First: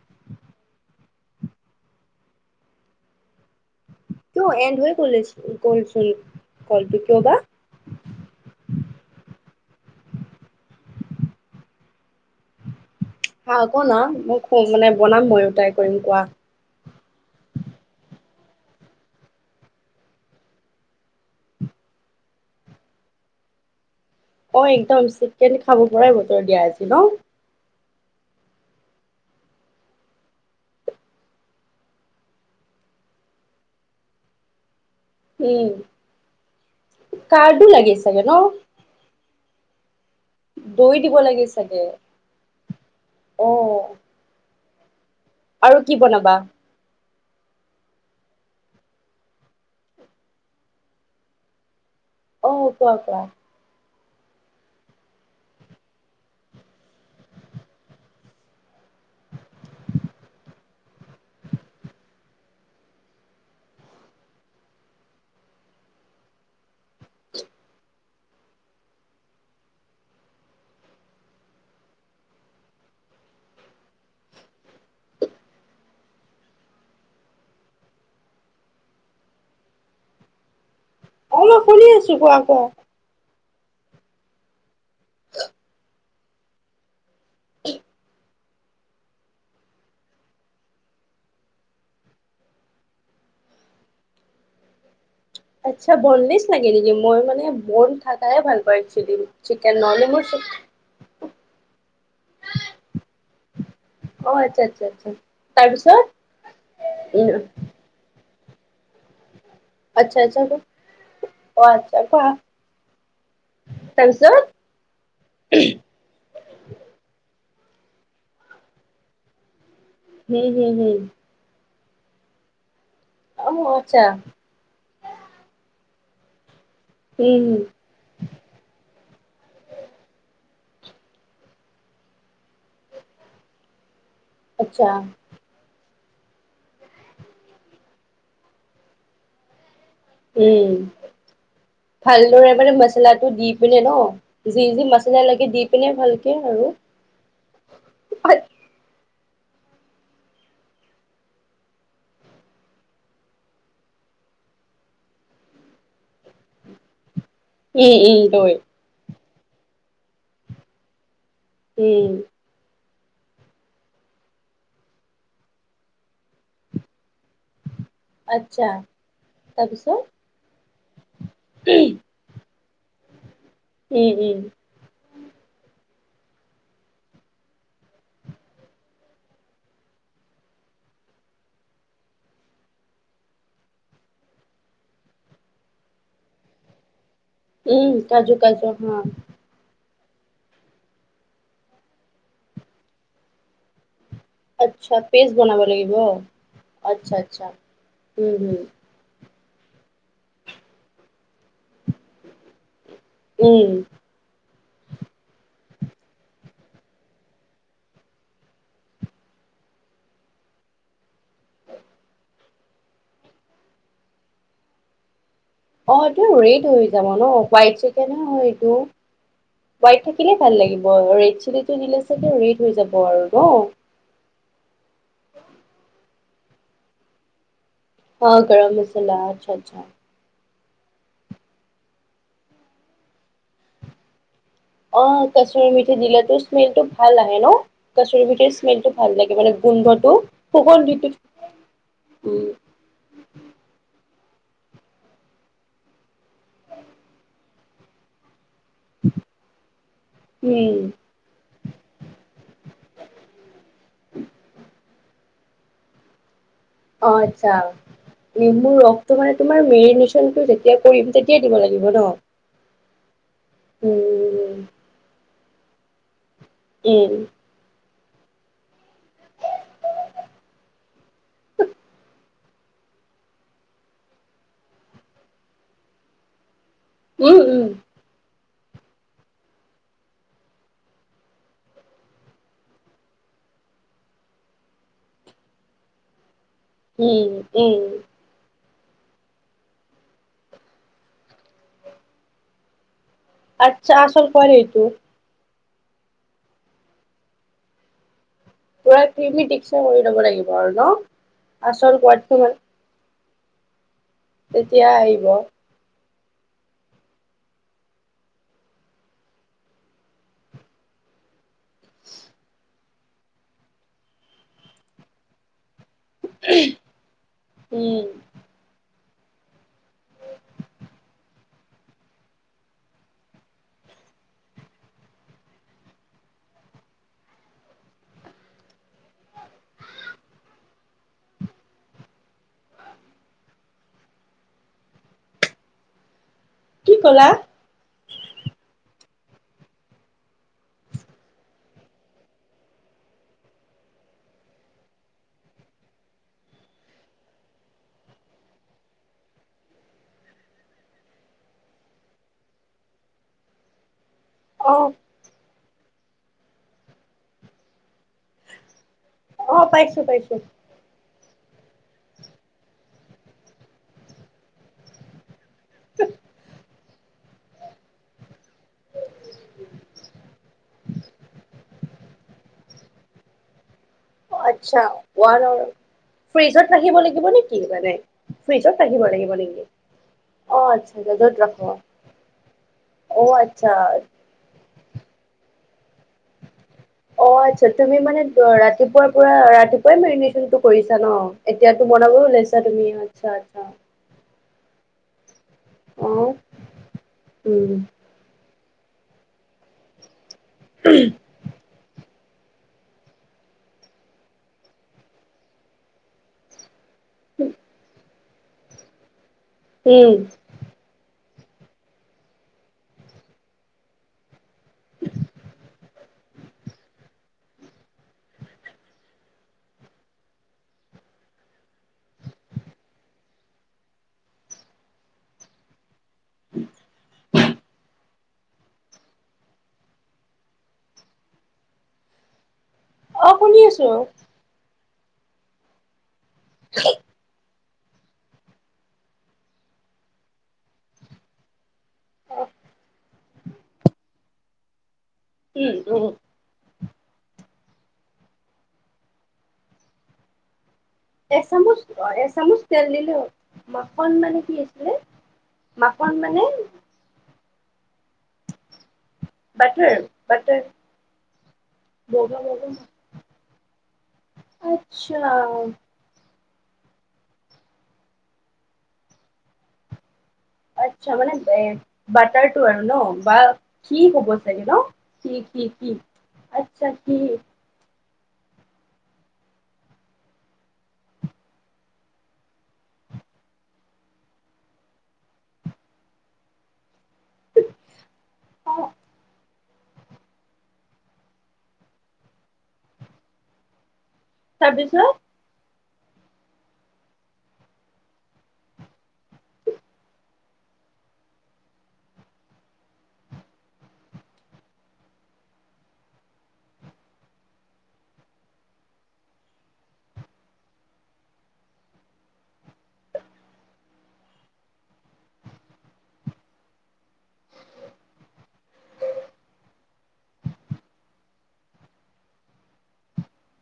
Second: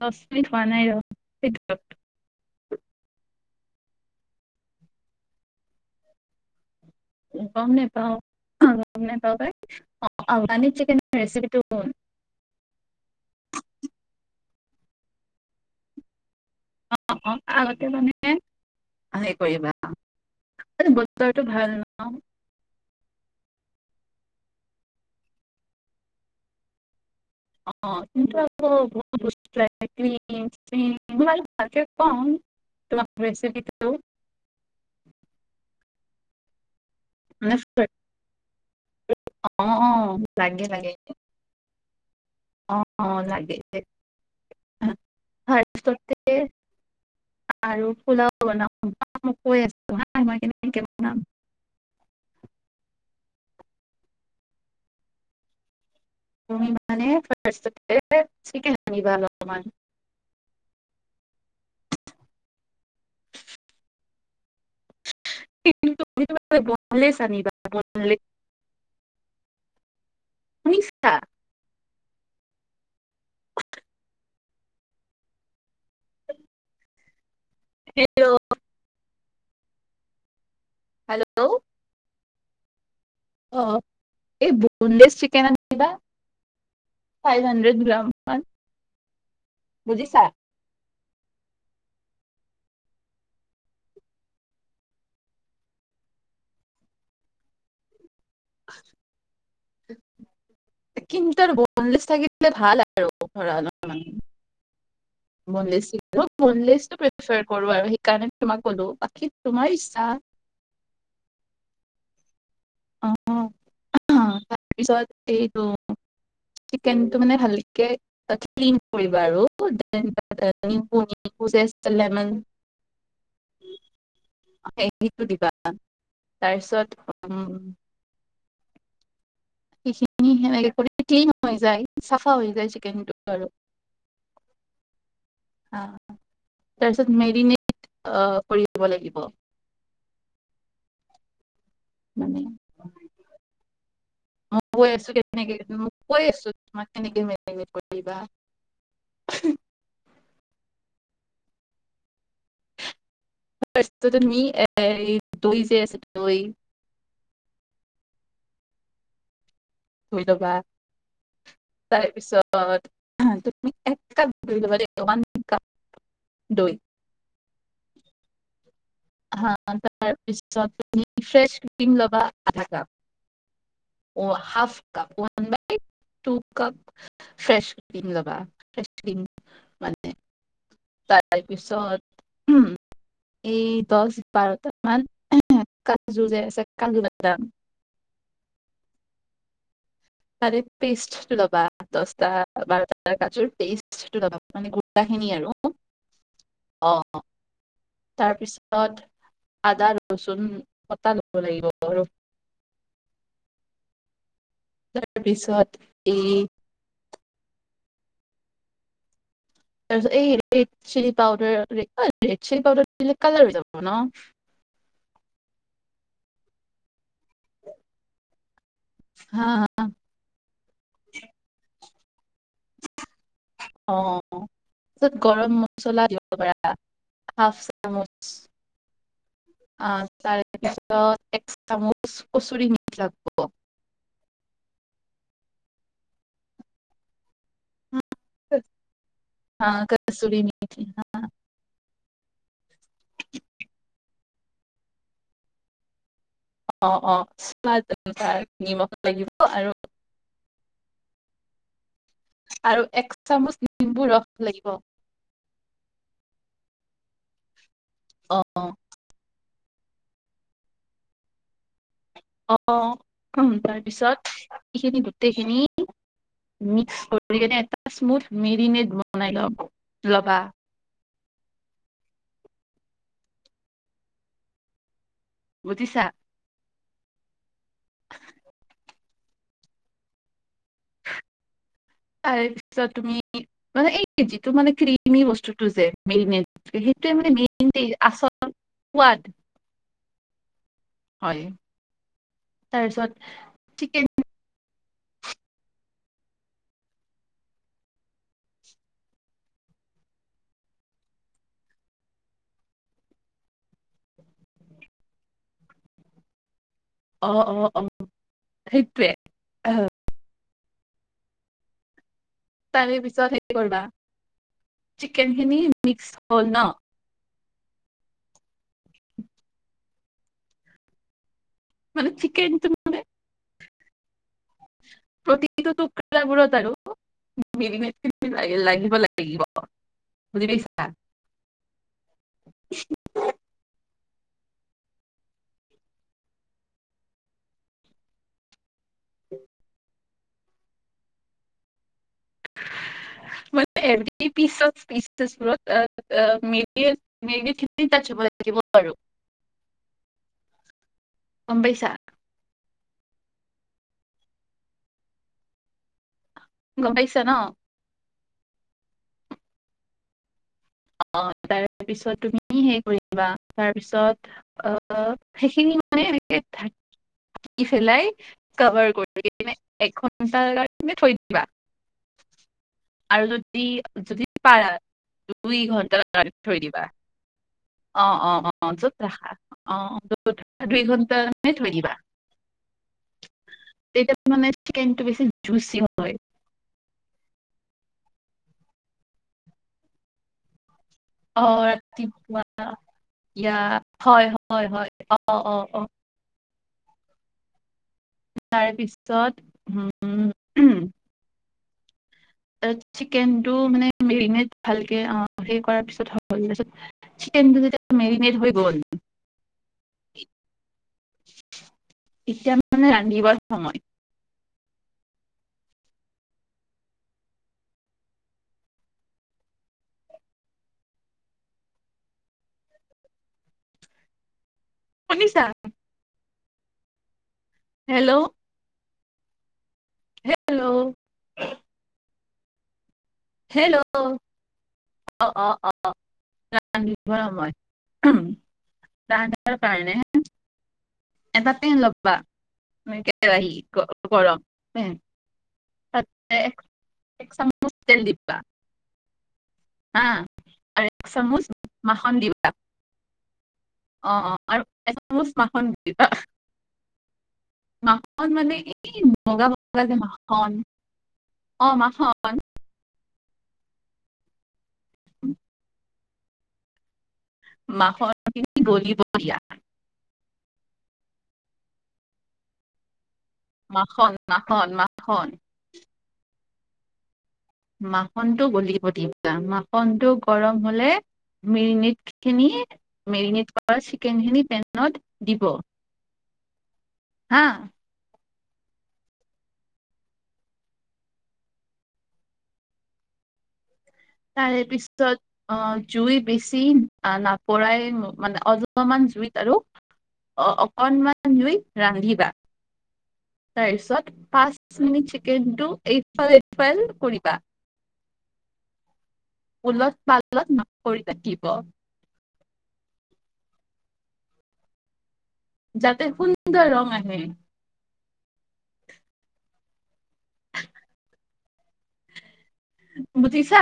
দচ মিনিত হোৱা নাই ৰ। কিয় এণ্ড হৈ গ গচোন [inaudible] কলটো কিয় বা? অ' গম নাই পাই অ' আফগানি চিকেন ৰেচিপিটো ক হা ক না মই খ মানে বনাম ময়ো ট্ৰাই কৰিম কোৱা অ' অ' আগতে মানে হেৰি কৰিবা বছৰটো ভাল ন। অ' একদম চিকেন খাব পৰাই বতৰ দিয়া আজি ন? অ' কিন্তু আকৌ বহুত বস্তু খিনি ল ভালকে খোৱাম ৰেচিপিটো উম মানে কাৰডো লাগি চাগে ন অ অ লাগে লাগে দৈ দিব লাগে চাগে অ' অ' লাগেছে অ [inaudible] আৰু কি ভাৰততে বনাবা [inaudible] আৰু পোলাও বনাম মই কৈ আছোঁ মই কেকে বনাম অ কোৱা কোৱা তুমি মানে ফাৰ্ষ্টতে চিকেন আনিবা অলপমান [unintelligible] শুনিছা হেল্ল অ হেল্ল' মই শুনি আছো কোৱা ক অ এই বন্দেজ চিকেন আনিবা ফাইভ হাণ্ড্ৰেড গ্ৰাম হয় বুজিছা আচ্ছা বনলেছ লাগে নেকি মই মানে বন থাক তাইে ভাল পাই একছোৱৈলী চিকেন ন মই চিকেন কিন্তু বনলেছ থাকিলে ভাল আৰু ধৰা অলপ অ আচ্ছা আচ্ছা আচ্ছা বন তাৰপিছত বনো উম আৰু সেইকাৰণে তোমাক কলো আ আচ্ছা আচ্ছা অ [unintelligible] অ তাৰপিছত তাৰপিছত এইটো চিকেনটো মানে ভালকে কে নাথিঙ কৰিবা আৰু হম হম হম [unintelligible] লেমন অ আচ্ছা দিবা তাৰপিছত উম সিখিনি সেনেকে কৰি ক্লিন হৈ যায় চাফা হৈ যায় চিকেনটো আৰু আচ্ছা তাৰপিছত মেৰিনেট কৰি দিব লাগিব উম ভালদৰে মানে মচালাটো দি পিনে ন মই যি যি কৈ আছো মচালা লাগে কেনেকে দি মই পিনে কৈ ভালকে আছো আৰু তোমাক কেনেকে মেৰিনেট কৰিবা [unintelligible] [unintelligible] উম উম দৈ শুই লবা উম তাৰপিছত তুমি একাপ দৈ লবা দেই ওৱান কাপ দৈ আত্ছা হা তাৰপিছত তুমি ফ্ৰেছ উম ক্ৰীম ল'বা। আধা cup. Um half cup one by two cup fresh cream ল'বা। ফ্ৰেছ ক্ৰীম মানে তাৰপিছত উম এই দহ বাৰটা মান কাজু যে আছে কাজু বাদাম উম কাজু কাজু হা তাৰে পেষ্ট ল'বা। দচটা বাৰটাটা কাজুৰ পেষ্ট আচ্ছা পেষ্ট বনাব লাগিব অ, আচ্ছা আচ্ছা তাৰ উম হম পিছত আদা ৰচুন কটা ল'ব লাগিব আৰু উম তাৰ পিছত এই তাৰ পিছত এই red chilli powder red chilli powder colour হৈ যাব ন অ' এইটো ৰেড হৈ যাব ন? হোৱাইট চিকেন হয়। হা হোৱাইট থাকিলে ভাল লাগিব। ৰেড চিলি টো দিলে ৰেড হৈ যাব আৰু ন অ' তাৰপিছত গৰম মছলা দি কৰা হাফ চা হা গৰম মছালা আচ্ছা আচ্ছা তাৰপিছত এক চামুচ কচুৰি মিঠি লাগিব অ' কাস্তৰী মিঠি দিলো স্মেল টো ভাল আহে ন কাচুৰি মিঠিৰ স্মেলটো ভাল লাগে মানে হা গোন্ধটো কচুৰি মেথি সুগন্ধটো অ' অ' অ' নিমখ লাগিব আৰু উম আৰু এক চামুচ নিম্বু ৰস লাগিব অ' আচ্ছা অ নেমুৰ ৰস টো মানে তোমাৰ মেৰিনেশ্যনটো যেতিয়া কৰিম তেতিয়া দিব লাগিব ন? অ' অ' তাৰ পিছত উম, এইখিনি গোটেই খিনি মিক্স উম, কৰি লৈ স্মুথ মেৰিনেড বনাই ল'বা। বুজিছা [inaudible] উম উম তাৰে পিছত তুমি মানে এই যিটো মানে ক্ৰিমি বস্তুতটো যে মেৰিনেত সেইটোৱে উম, মানে মেইনটি উম। আচল সোৱাদ হয় তাৰ পাছত আচ্ছা আচল সোৱাদ সেইটো পুৰা কিৰমি টিকচাৰ কৰি লব লাগিব আৰু ন আচল সোৱাদটো মানে তেতিয়া আহিব। অ', - অ ', - অ ', সেইটোৱে আহ', [inaudible] তাৰে পিছত হে কৰিবা, চিকেন খিনি মিক্স হল ন? উম', মানে চিকেন তো মানে? প্ৰতিটো টুকবোৰত আৰু মেৰিনেট লাগিব -লাগিব বুজি পাইছা? [inaudible] কি কলা? মানে এভেৰী পিছত -পিছবোৰত আহ', - আহ', মেৰিনেট -মেৰিনেট খিনি টাচ্ছ হব লাগিব আৰু গম পাইছা? অহ ', গম পাইছা ন? আহ', পাইছো- পাইছো। অ ', তাৰ পিছত তুমি হে কৰিবা, তাৰপিছত অ', সেইখিনি মানে এনেকে থাক ই ফিলাই কভাৰ কৰি কিনে এক ঘণ্টাৰ তুমি থৈ দিবা। আৰু যদি যদি অ ', পাৰা আচ্ছা ৱা দুই হেল্ল ঘন্টাৰ ', কাৰণে থৈ ফ্ৰিজত দিবা ৰাখিব লাগিব নেকি মানে, অ', অ', অ', ফ্ৰিজত য'ত ৰাখিব ৰাখা লাগিব নেকি? অ', য'ত ৰাখা অ ', দুই আচ্ছা', যত ঘন্টামানে ৰাখ থৈ দিবা। অ', আচ্ছা ', তেতিয়া মানে চিকেনটো বেছি জুচি হয়। অ', আচ্ছা', তুমি মানে ৰাতিপুৱাৰ পৰা ৰাতিপুৱাই মেৰিনেট তো কৰিছা ন', অ', এতিয়াতো বনাব ৰাতিপুৱা ওলাইছা তুমি আচ্ছা', - ইয়া আচ্ছা', হয়, হয়', - হয়', অ', অ', অ', আহ', উম', তাৰ পিছত উম', [unintelligible] তাত চিকেনটো মানে মেৰিনেট ভালকে অ', সেই কৰাৰ পিছত হ'ল, তাপিছত চিকেনটো যেতিয়া মেৰিনেট হৈ গ'ল কি? এতিয়া মানে ৰান্ধিবৰ সময়। [unintelligible] শুনিছা? [inaudible] হেল্ল', হেল্ল', অ', শুনি আছো। হেল্ল', অ অ অ [unintelligible] উম তাৰ কাৰণে এটা পেন লব বা মই কে আহি কৰউক উম উ এক চামুচ তেল দিবা হা আৰু এক চামুচ এচামুচ মাখন দিবা এচামুচ তেল দিলো মাখন অ অ মানে কি আৰু আছিলে এচামুচ দিবা মাখন মানে মাখন মানে বগা বগা তাকে যে আৰু মাখন তাকে অ মাখন বগা বগা আচ্ছা মাখন খিনি গলিব দিয়া আচ্ছা মানে এ বাটাৰটো আৰু ন বা কি মাখন হ'ব চাগে মাখন ন মাখন কি কি কি? আত্ছা কি মাখন টো গলিব দি পেলা মাখনটো গৰম হলে মেৰিনেট খিনি মেৰিনেট কৰা চিকেন খিনি পেনত দিব হা অ তাৰে তাৰপিছত পিছত অ জুই বেছি নপৰাই মানে অলপমান জুইত আৰু অ অকনমান জুই ৰান্ধিবা তাৰপিছত পাঁচ মিনিট চিকেনটো এই ফাল এই ফাল কৰিবা, উলত পালত কৰিব লাগিব যাতে সুন্দৰ ৰং আহে বুজিছা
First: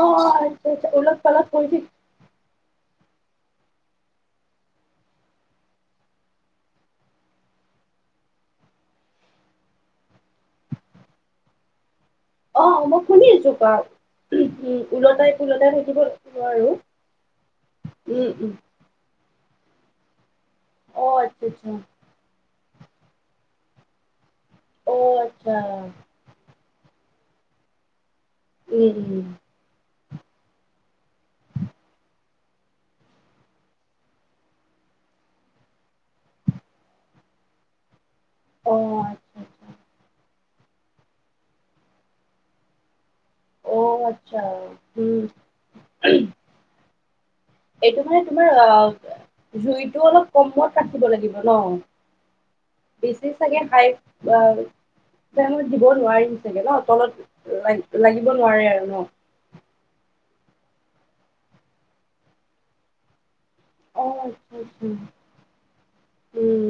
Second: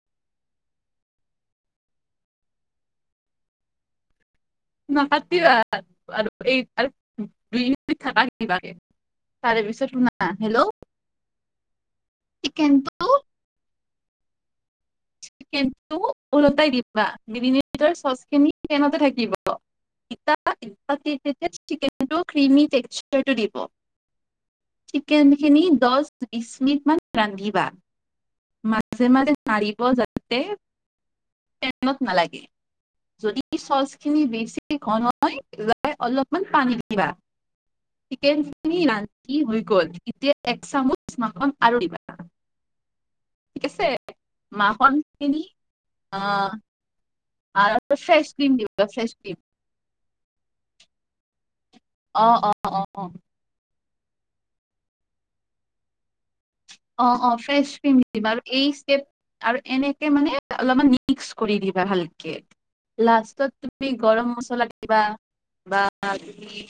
অ অ আচ্ছা আচ্ছা ওলত পালত কৰিছে নাপাতিবা আৰু এই দুই থাকিব দিবা তাৰে পিছত শুনা হেল্ল' অ মই চিকেনটো শুনি আছো কোৱা [unintelligible] পোলটাই কিন্তু থাকিব লাগিব আৰু ওলটাই দিবা চচ উম খিনি উম ফেনতে থাকিব পিতাপ অ আচ্ছা আচ্ছা চিকেন ক্ৰীমি টেকসাৰটো দিব অ চিকেন আচ্ছা খিনি দহ বিশ মিনিট মান ৰান্ধিবা মাজে উম মাজে পাৰি চচ খিনি বেছিকে গৰম হয় অলপমান পানী দিবা [inaudible] চিকেন উম অ খিনি ৰান্ধি আচ্ছা হৈ আচ্ছা গ'ল এতিয়া এক চামুচ মান আৰু দিবা। ঠিক অ আছে। আচ্ছা উম মাখনখিনি অ' আৰু এইটো মানে ফ্ৰেছ তোমাৰ ক্ৰীম দিবা ফ্ৰেছ ক্ৰীম অ' জুইতটো অলপ কমত কাটিব লাগিব ন অ অ অ অ বেছি চাগে হাই অ' তেওঁ দিব নোৱাৰি অ' অ' ফ্ৰেচ ক্ৰীম দি দিবা আৰু নোৱাৰে এই ন ষ্টেপ আৰু এনেকে মানে। অলপমান মিক্স কৰি দিবা ভালকে লাষ্টত তুমি অ গৰম আচ্ছা মছলা আচ্ছা দিবা উম বা উম তুমি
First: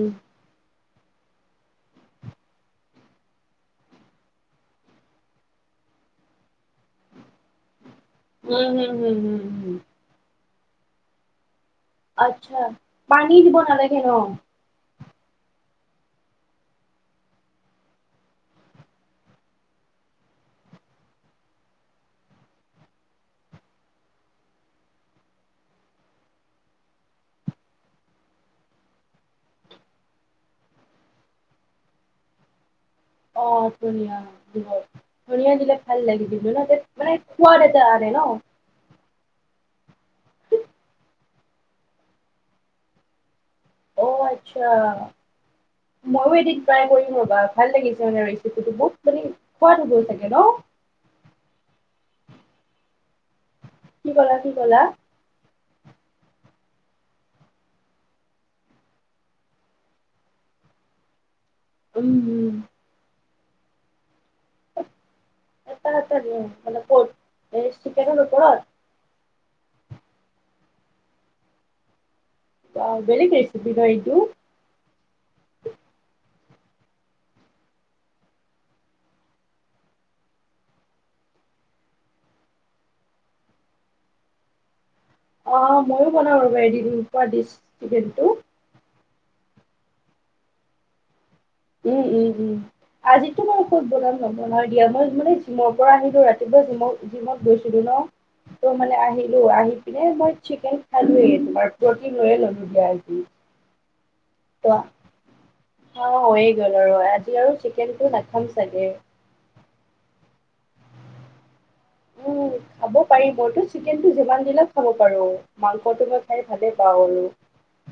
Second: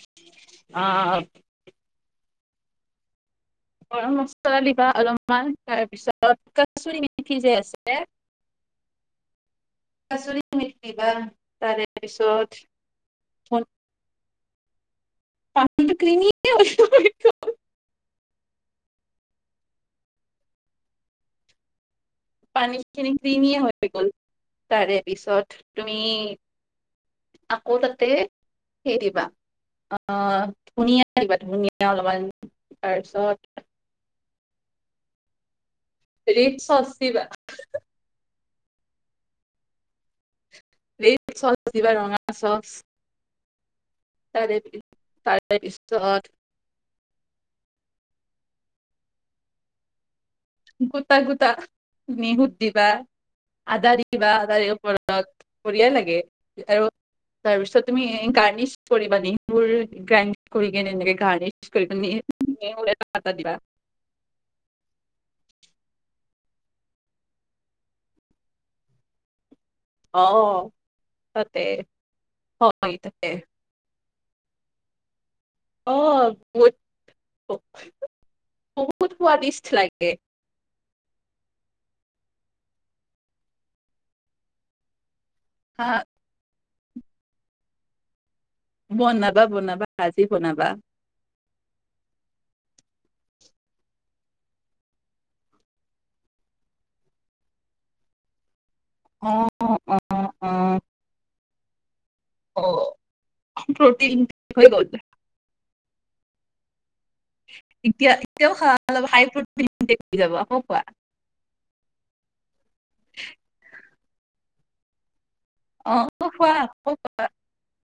অ' গৰম মচলা দিবা অলপমান তাৰপিছত কচটুৰি মিঠি যে আছে উম উম উম উম উম কচটুৰি মিঠি বা তাৰে পিছত আচ্ছা পানী দিব নালাগে ন? পানী কিনিলে অ' পানী খিনি কিনিয়ে হৈ গল তাৰে পিছত তুমি আকৌ তাতে সেই দিবা আহ ধনীয়া দিবা ধনীয়া অলপমান। তাৰপিছত অ' ধনিয়া হয় ধনীয়া দিলে। ভাল লাগি ৰেড ধনিয়া দিলে ন চচ মানে দিবা সোৱাদ এটা আহে ন? ৰেদ চচ দিবা ৰঙা চচ অ' তাৰে আচ্ছা তাৰে পিছত ময়ো এদিন ট্ৰাই কৰিম ৰ'বা ভাল লাগিছে মানে যিটো বহুত মানে খোৱাটো গল চাগে ন? গোটা গোটা নি সুধ দিবা [inaudible] আদা কি দিবা ক'লা কি আদা দিবা ক'লা ওপৰত বঢ়িয়া লাগে আৰু তাৰপিছত তুমি গাৰ্নিচ কৰিবা নে সেইবোৰ গ্ৰাইণ্ড কৰি কিনে এনেকে গাৰ্নিচ কৰিবা উম নি উম আদা দিবা এটা এটা দিয়া মানে ক'ত চিকেনৰ ওপৰত অ' তাতে বা হয় তাতে বেলেগ ৰেচেপি ন এই কি অ বহুত সোৱাদিষ্ট লাগে অ হা ময়ো বনাওঁ ৰব এদিন উপোৱা দিছ কিন্তু বনাবা বনাবা আজি বনাবা উম উম উম আজিতো মই ক'ত বনাম নবনাও দিয়া মই মানে জিমৰ পৰা আহিলো ৰাতিপুৱা জিমত জিমত গৈছিলো ন। ত মানে অ আহিলো অ আহি অ পিনে মই অ চিকেন খালোৱেই তোমাৰ প্ৰটিন লৈয়ে ললো দিয়া আজি টিফিন হৈ গ'ল অ হৈয়ে গল আৰু আজি আৰু চিকেনটো এতিয়া নাখাম এতিয়াও খ চাগে। অলপ হাই প্ৰতিন হৈ যাব অ কোৱা উম খাব পাৰিবতো চিকেনটো যিমান দিলেও খব পাৰো অ মাংসটো মই আকৌ খাই খোৱা ভালে আকৌ পাওঁ আৰু খোৱা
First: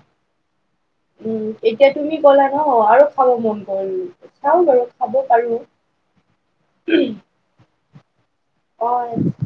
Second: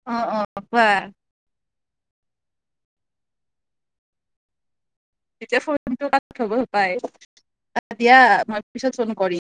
অ অ খোৱা উম এতিয়া তুমি ক'লা ন আৰু খাব মন কৰিল চাও লও তেতিয়া ফোনটো কাত খাব সপায় সতিয়াপ মই পিছত ফোন অ কৰিম